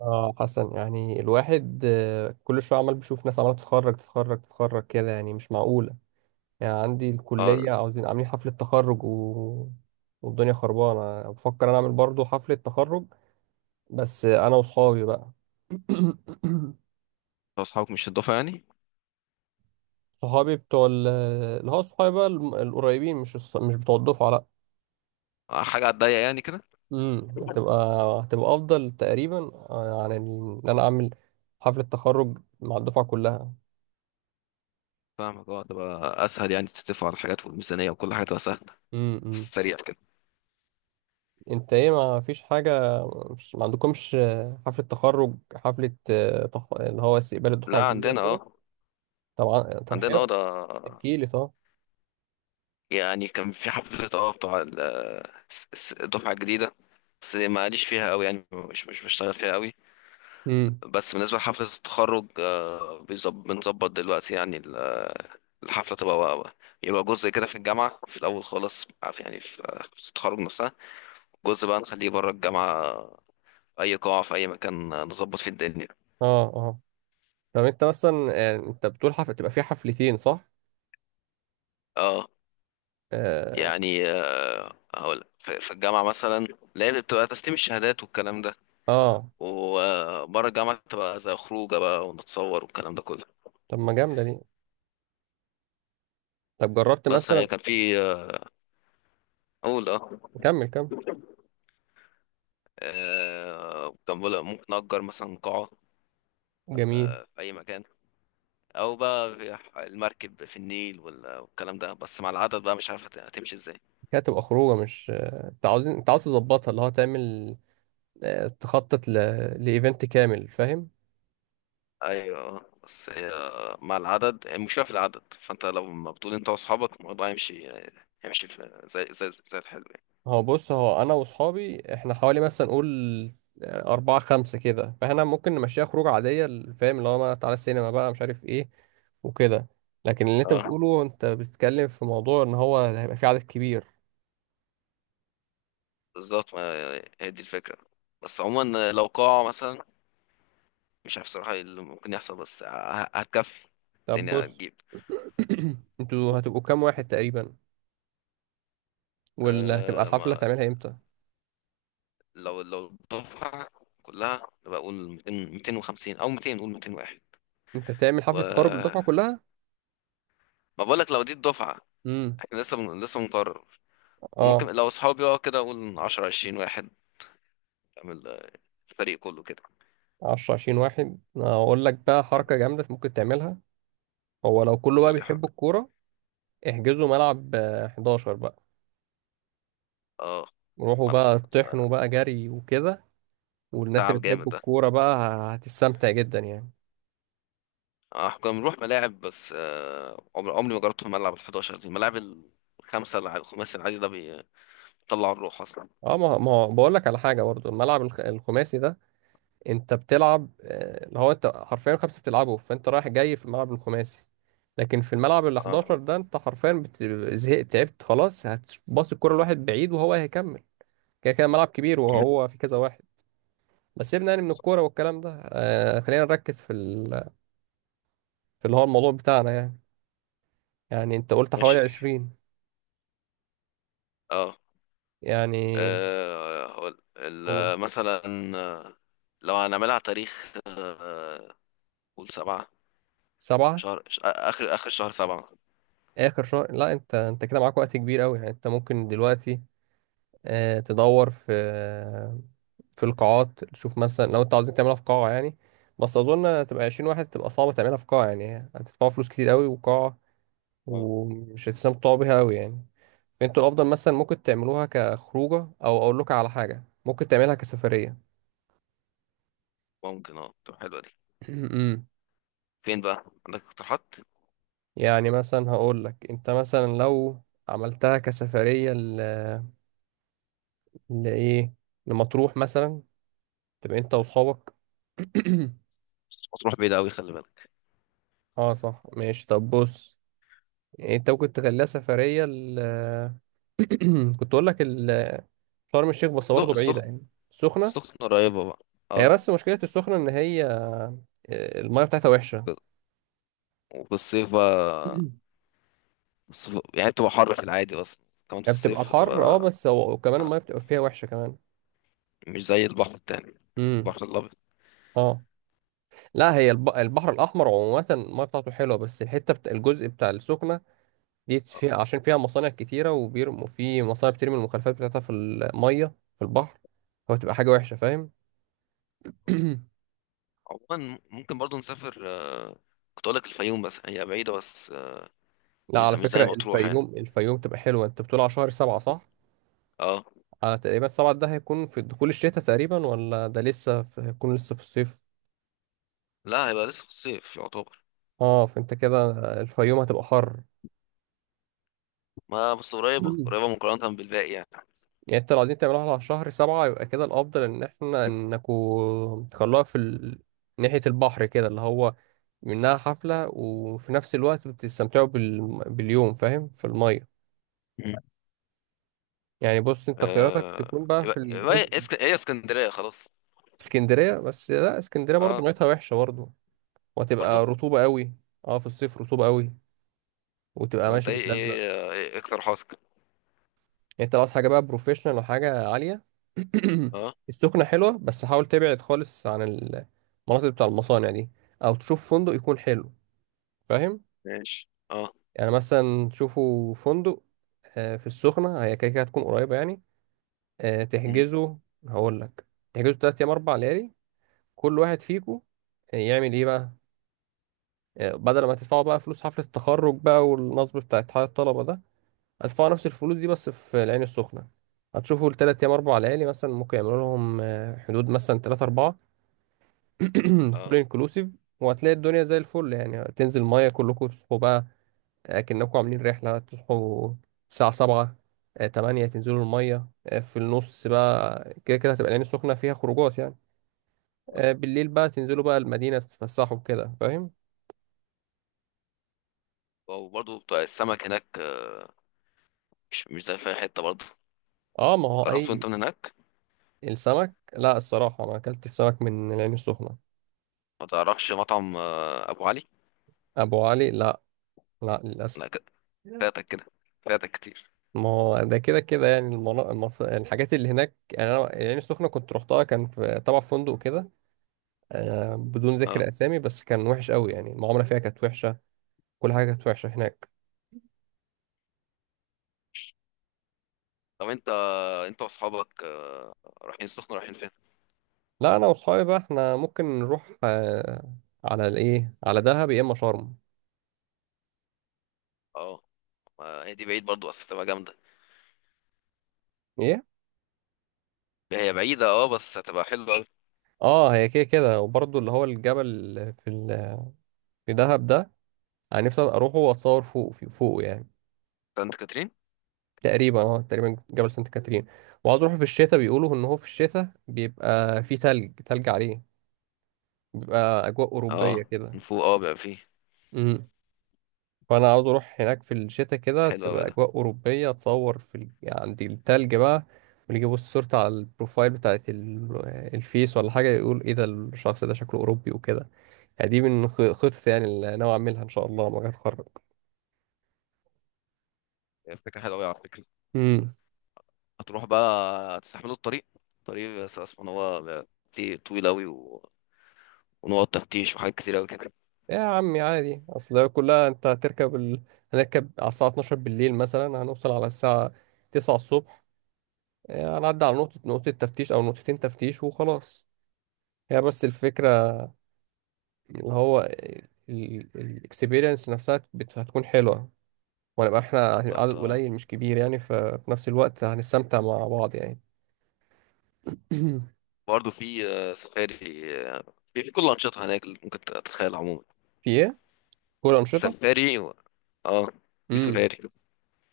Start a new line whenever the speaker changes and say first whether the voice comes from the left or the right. right: اه، حسن، يعني الواحد، كل شويه عمال بيشوف ناس عماله تتخرج كده، يعني مش معقوله. يعني عندي
left: اه
right: الكليه
left: انت
right: عاوزين عاملين حفله تخرج والدنيا خربانه، بفكر انا اعمل برضو حفله تخرج، بس انا وصحابي بقى.
left: واصحابك مش هتضافة يعني،
right: صحابي اللي هو صحابي بقى القريبين، مش بتوع الدفعه، لا.
left: حاجة على الضيق يعني كده.
right: امم هتبقى هتبقى افضل تقريبا، ان انا اعمل حفله تخرج مع الدفعه كلها.
left: فاهمك. اه، تبقى اسهل يعني، تتفق على الحاجات والميزانية وكل حاجة تبقى سهلة في
right: امم
left: السريع كده.
right: انت ايه؟ ما فيش حاجة؟ مش ما عندكمش حفلة تخرج؟ اللي هو استقبال الدفعة
left: لا
right: الجديدة
left: عندنا
right: كده؟
left: اه
right: طبعا، طب
left: عندنا اه
right: حلو،
left: ده.
right: احكي لي طب.
left: يعني كان في حفلة الدفعة الجديدة، بس ماليش فيها قوي يعني، مش بشتغل فيها قوي.
right: امم
left: بس بالنسبة لحفلة التخرج، بنظبط دلوقتي يعني الحفلة تبقى، يبقى جزء كده في الجامعة في الأول خالص، عارف يعني، في التخرج نفسها، جزء بقى نخليه بره الجامعة، اي قاعه في اي مكان، نظبط في الدنيا.
right: اه، اه. طب انت مثلا، يعني انت بتقول حفلة تبقى فيها حفلتين؟ صح؟
left: اه.
right: اه،
left: يعني هقول في الجامعه مثلا، لا هي بتبقى تسليم الشهادات والكلام ده،
right: اه.
left: وبره الجامعه تبقى زي خروجه بقى، ونتصور والكلام ده كله.
right: طب ما جامدة دي، طب جربت
left: بس
right: مثلا؟
left: هي كان في، اقول اه،
right: كمل كمل.
left: كان بقول ممكن نأجر مثلا قاعه،
right: جميل.
left: في اي مكان، او بقى في المركب في النيل والكلام ده، بس مع العدد بقى مش عارف هتمشي ازاي.
right: كده تبقى خروجة، مش انت عاوز تظبطها، اللي هو تعمل، تخطط لإيفنت كامل؟ فاهم؟
left: ايوه بس هي مع العدد، المشكله في العدد، فانت لو ما بتقول، انت واصحابك الموضوع يمشي، في زي الحلو يعني.
right: هو بص، هو انا واصحابي احنا حوالي مثلا نقول، يعني اربعة خمسة كده، فاحنا ممكن نمشيها خروج عادية، فاهم؟ اللي هو ما تعالى السينما بقى، مش عارف ايه، وكده. لكن اللي انت
left: اه،
right: بتقوله، انت بتتكلم في موضوع ان هو هيبقى في عدد كبير.
left: بالظبط، ما هي دي الفكره، بس عموما لو قاعه مثلا، مش عارف صراحه إيه اللي ممكن يحصل، بس هتكفي
right: طب
left: الدنيا،
right: بص،
left: هتجيب.
right: انتوا هتبقوا كام واحد تقريبا؟ ولا هتبقى
left: أه،
right: الحفلة
left: ما
right: هتعملها امتى؟
left: لو الدفعه كلها بقول 200 250 او 200 نقول 201.
right: انت تعمل
left: و
right: حفلة تخرج للدفعة كلها؟
left: ما بقولك لو دي الدفعه،
right: امم
left: احنا لسه بنقرر. وممكن
right: اه.
left: لو اصحابي بقى، كده اقول 10 20 واحد، تعمل، الفريق كله كده.
right: 10 20 واحد؟ اقول لك بقى
left: اه،
right: حركة جامدة ممكن تعملها، هو لو كله بقى
left: قول لي حاجه.
right: بيحب الكورة، احجزوا ملعب 11 بقى،
left: اه،
right: روحوا
left: ملعب.
right: بقى طحنوا بقى جري وكده، والناس اللي
left: تعب
right: بتحب
left: جامد ده.
right: الكورة بقى هتستمتع جدا، يعني.
left: اه، كنا بنروح ملاعب بس، آه، عمري عمري ما جربت في ملعب ال 11، دي الملاعب الخمسه، الخماسي العادي ده بيطلع الروح اصلا.
right: اه، ما هو بقول لك على حاجة برضو، الملعب الخماسي ده انت بتلعب، اللي هو انت حرفيا خمسة بتلعبه، فانت رايح جاي في الملعب الخماسي، لكن في الملعب ال 11
left: اه
right: ده انت حرفيا زهقت تعبت خلاص، هتباص الكورة لواحد بعيد وهو هيكمل. كده كده ملعب كبير وهو في كذا واحد. بس سيبنا يعني من
left: صح.
right: الكورة والكلام ده، خلينا نركز في اللي هو الموضوع بتاعنا، يعني. يعني انت قلت حوالي
left: ماشي
right: 20،
left: اه.
right: يعني
left: هقول
right: قول
left: مثلا، آه، لو هنعملها على تاريخ، قول سبعة،
right: سبعة.
left: آخر آخر شهر سبعة.
right: آخر شهر؟ لا، أنت كده معاك وقت كبير أوي، يعني أنت ممكن دلوقتي تدور في القاعات، تشوف مثلا لو أنت عاوزين تعملها في قاعة، يعني بس أظن تبقى عشرين واحد تبقى صعبة تعملها في قاعة، يعني هتدفعوا فلوس كتير أوي وقاعة،
left: اه،
right: ومش هتستمتعوا بيها أوي، يعني. فأنتوا الأفضل مثلا ممكن تعملوها كخروجة، أو أقول لك على حاجة، ممكن تعملها كسفرية.
left: ممكن اه، تبقى حلوة دي.
right: أمم.
left: فين بقى؟ عندك اقتراحات؟
right: يعني مثلا هقول لك، أنت مثلا لو عملتها كسفرية لإيه، لمطروح مثلا، تبقى انت واصحابك.
left: بس ما تروح بعيد أوي، خلي بالك.
right: اه صح، ماشي طب بص، يعني انت ممكن تخليها سفرية كنت اقول لك شرم الشيخ، بس برضه بعيدة،
left: السخ-
right: يعني السخنة.
left: سخن قريبة بقى.
right: هي
left: اه.
right: بس مشكلة السخنة ان هي المية بتاعتها وحشة.
left: وفي الصيف بقى الصيف يعني تبقى حر في العادي اصلا، كمان في
right: هي بتبقى
left: الصيف
right: الحر، اه،
left: هتبقى،
right: بس هو وكمان
left: آه،
right: المية بتبقى فيها وحشة كمان.
left: مش زي البحر التاني،
right: امم
left: البحر الابيض.
right: اه. لا، هي البحر الأحمر عموما المية بتاعته حلوة، بس الحتة الجزء بتاع السخنة دي
left: آه.
right: فيها، عشان فيها مصانع كتيرة وبيرموا في، مصانع بترمي المخلفات بتاعتها في المية، في البحر، فبتبقى حاجة وحشة، فاهم.
left: عموما ممكن برضو نسافر، كنت اقول لك الفيوم بس هي بعيدة، بس،
right: لا،
left: مش
right: على
left: زي مش
right: فكرة
left: زي مطروح يعني.
right: الفيوم تبقى حلوة، انت بتقول على شهر سبعة صح؟
left: اه،
right: على تقريبا سبعة ده هيكون في دخول الشتاء تقريبا، ولا ده لسه في، هيكون لسه في الصيف؟
left: لا هيبقى لسه في الصيف يعتبر.
right: اه، فانت كده الفيوم هتبقى حر.
left: ما بس قريبة قريبة مقارنة بالباقي يعني.
right: يعني انت لو عايزين تعملوها على شهر سبعة، يبقى كده الأفضل إن احنا إنكوا تخلوها ناحية البحر كده، اللي هو منها حفلة وفي نفس الوقت بتستمتعوا باليوم، فاهم، في المية.
left: مم.
right: يعني بص، انت اختياراتك تكون بقى في
left: يبقى
right: الجزء،
left: هي اسكندرية خلاص.
right: اسكندرية. بس لا، اسكندرية برضو
left: اه،
right: ميتها وحشة برضو،
left: برضو.
right: وهتبقى رطوبة قوي، اه في الصيف رطوبة قوي، وتبقى
left: طب انت
right: ماشي
left: ايه
right: بتلزق.
left: ايه, آه، إيه اقتراحاتك؟
right: يعني انت لو عايز حاجه بقى بروفيشنال، او حاجه عاليه،
left: اه،
right: السخنه حلوه، بس حاول تبعد خالص عن المناطق بتاع المصانع دي، او تشوف فندق يكون حلو، فاهم؟
left: ماشي اه.
right: يعني مثلا تشوفوا فندق في السخنه، هي كده كده هتكون قريبه، يعني آه،
left: مم.
right: تحجزوا هقول لك تحجزوا 3 ايام 4 ليالي، كل واحد فيكم يعمل ايه بقى. بدل ما تدفعوا بقى فلوس حفله التخرج بقى، والنصب بتاع اتحاد الطلبه ده، هتدفعوا نفس الفلوس دي بس في العين السخنة، هتشوفوا التلات أيام أربع ليالي، مثلا ممكن يعملوا لهم حدود مثلا تلاتة أربعة، فول
left: اه
right: انكلوسيف، وهتلاقي الدنيا زي الفل، يعني تنزل مية كلكم، تصحوا بقى أكنكم عاملين رحلة، تصحوا الساعة 7 8، تنزلوا المية في النص بقى. كده كده هتبقى العين السخنة فيها خروجات، يعني
left: اه.
right: بالليل بقى تنزلوا بقى المدينة، تتفسحوا كده، فاهم.
left: وبرضه بتاع السمك هناك، مش زي في أي حتة برضه.
right: اه، ما هو
left: جربته
right: أي.
left: انت من هناك؟
right: السمك؟ لا، الصراحة ما أكلتش سمك من العين السخنة.
left: ما تعرفش مطعم، ابو علي؟
right: أبو علي؟ لا، لا للأسف.
left: لا فاتك كده، فاتك كتير.
right: ما هو ده كده كده، يعني الحاجات اللي هناك، يعني انا العين السخنه كنت رحتها، كان في طبعا في فندق كده، بدون
left: اه،
right: ذكر اسامي، بس كان وحش قوي، يعني المعامله فيها كانت وحشه، كل حاجه كانت وحشه هناك.
left: طب انت واصحابك، رايحين فين؟
right: لا، انا واصحابي بقى احنا ممكن نروح، على الايه، على دهب، يا اما شرم.
left: اه، ما هي دي بعيد برضه بس هتبقى جامدة.
right: ايه؟
left: هي بعيدة اه، بس هتبقى حلوة أوي.
right: اه. هي كده كده، وبرضه اللي هو الجبل في ال... في دهب ده، انا نفسي اروحه واتصور فوقه، يعني.
left: سانت كاترين.
right: تقريبا جبل سانت كاترين، وعاوز اروح في الشتاء، بيقولوا ان هو في الشتاء بيبقى في تلج عليه، بيبقى اجواء اوروبيه
left: اه، من
right: كده.
left: فوق اه بقى فيه.
right: امم فانا عاوز اروح هناك في الشتاء، كده
left: حلو أوي
right: تبقى
left: ده.
right: اجواء اوروبيه، اتصور عند التلج بقى. واللي يبص صورتي على البروفايل بتاعت الفيس ولا حاجه، يقول ايه ده، الشخص ده شكله اوروبي وكده. يعني دي من خطط، يعني اللي ناوي اعملها ان شاء الله لما اجي اتخرج.
left: هي فكرة حلوة أوي على فكرة.
right: امم
left: هتروح بقى؟ هتستحملوا الطريق؟ الطريق بس أصلا هو بيبقى طويل أوي، و... ونقط تفتيش وحاجات كتير أوي كده.
right: يا عمي عادي، اصل هي كلها، هنركب على الساعة 12 بالليل مثلا، هنوصل على الساعة 9 الصبح. هنعدي على نقطة تفتيش او نقطتين تفتيش وخلاص. هي بس الفكرة اللي هو الاكسبيرينس نفسها هتكون حلوة، ونبقى احنا
left: بالظبط
right: عدد
left: اه.
right: قليل مش كبير، يعني ففي نفس الوقت هنستمتع مع بعض، يعني.
left: برضه في، سفاري، آه، في كل الأنشطة هناك اللي ممكن تتخيل عموما.
right: في ايه؟ كل أنشطة؟
left: سفاري. و... اه، في
right: امم
left: سفاري.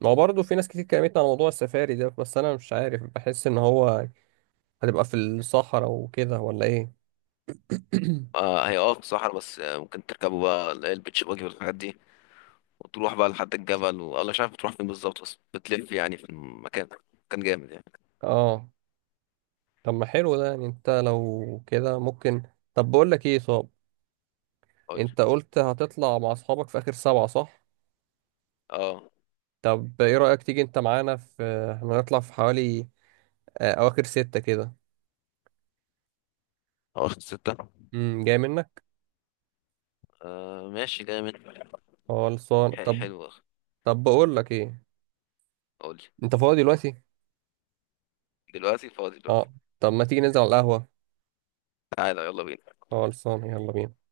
right: ما هو برضه في ناس كتير كلمتني على موضوع السفاري ده، بس انا مش عارف، بحس ان هو هتبقى في الصحراء وكده، ولا ايه؟
left: آه، هي اه في الصحراء، بس، ممكن تركبوا بقى، اللي هي البيتش باجي والحاجات دي، وتروح بقى لحد الجبل، والله مش عارف بتروح فين بالظبط، بس بتلف يعني في المكان. كان جامد يعني.
right: اه، طب ما حلو ده، يعني انت لو كده ممكن، طب بقول لك ايه صاب.
left: قول لي.
right: انت قلت هتطلع مع اصحابك في اخر سبعة صح؟
left: اه.
right: طب ايه رأيك تيجي انت معانا؟ في احنا هنطلع في حوالي اواخر ستة كده.
left: اه، ستة.
right: جاي منك؟
left: آه ماشي جامد.
right: خلصان طب.
left: حلوة.
right: طب بقول لك ايه،
left: قول لي.
right: انت فاضي دلوقتي؟
left: دلوقتي؟ فاضي دلوقتي.
right: اه، طب ما تيجي ننزل على القهوة.
left: تعالى يلا بينا.
right: خلصان، يلا بينا.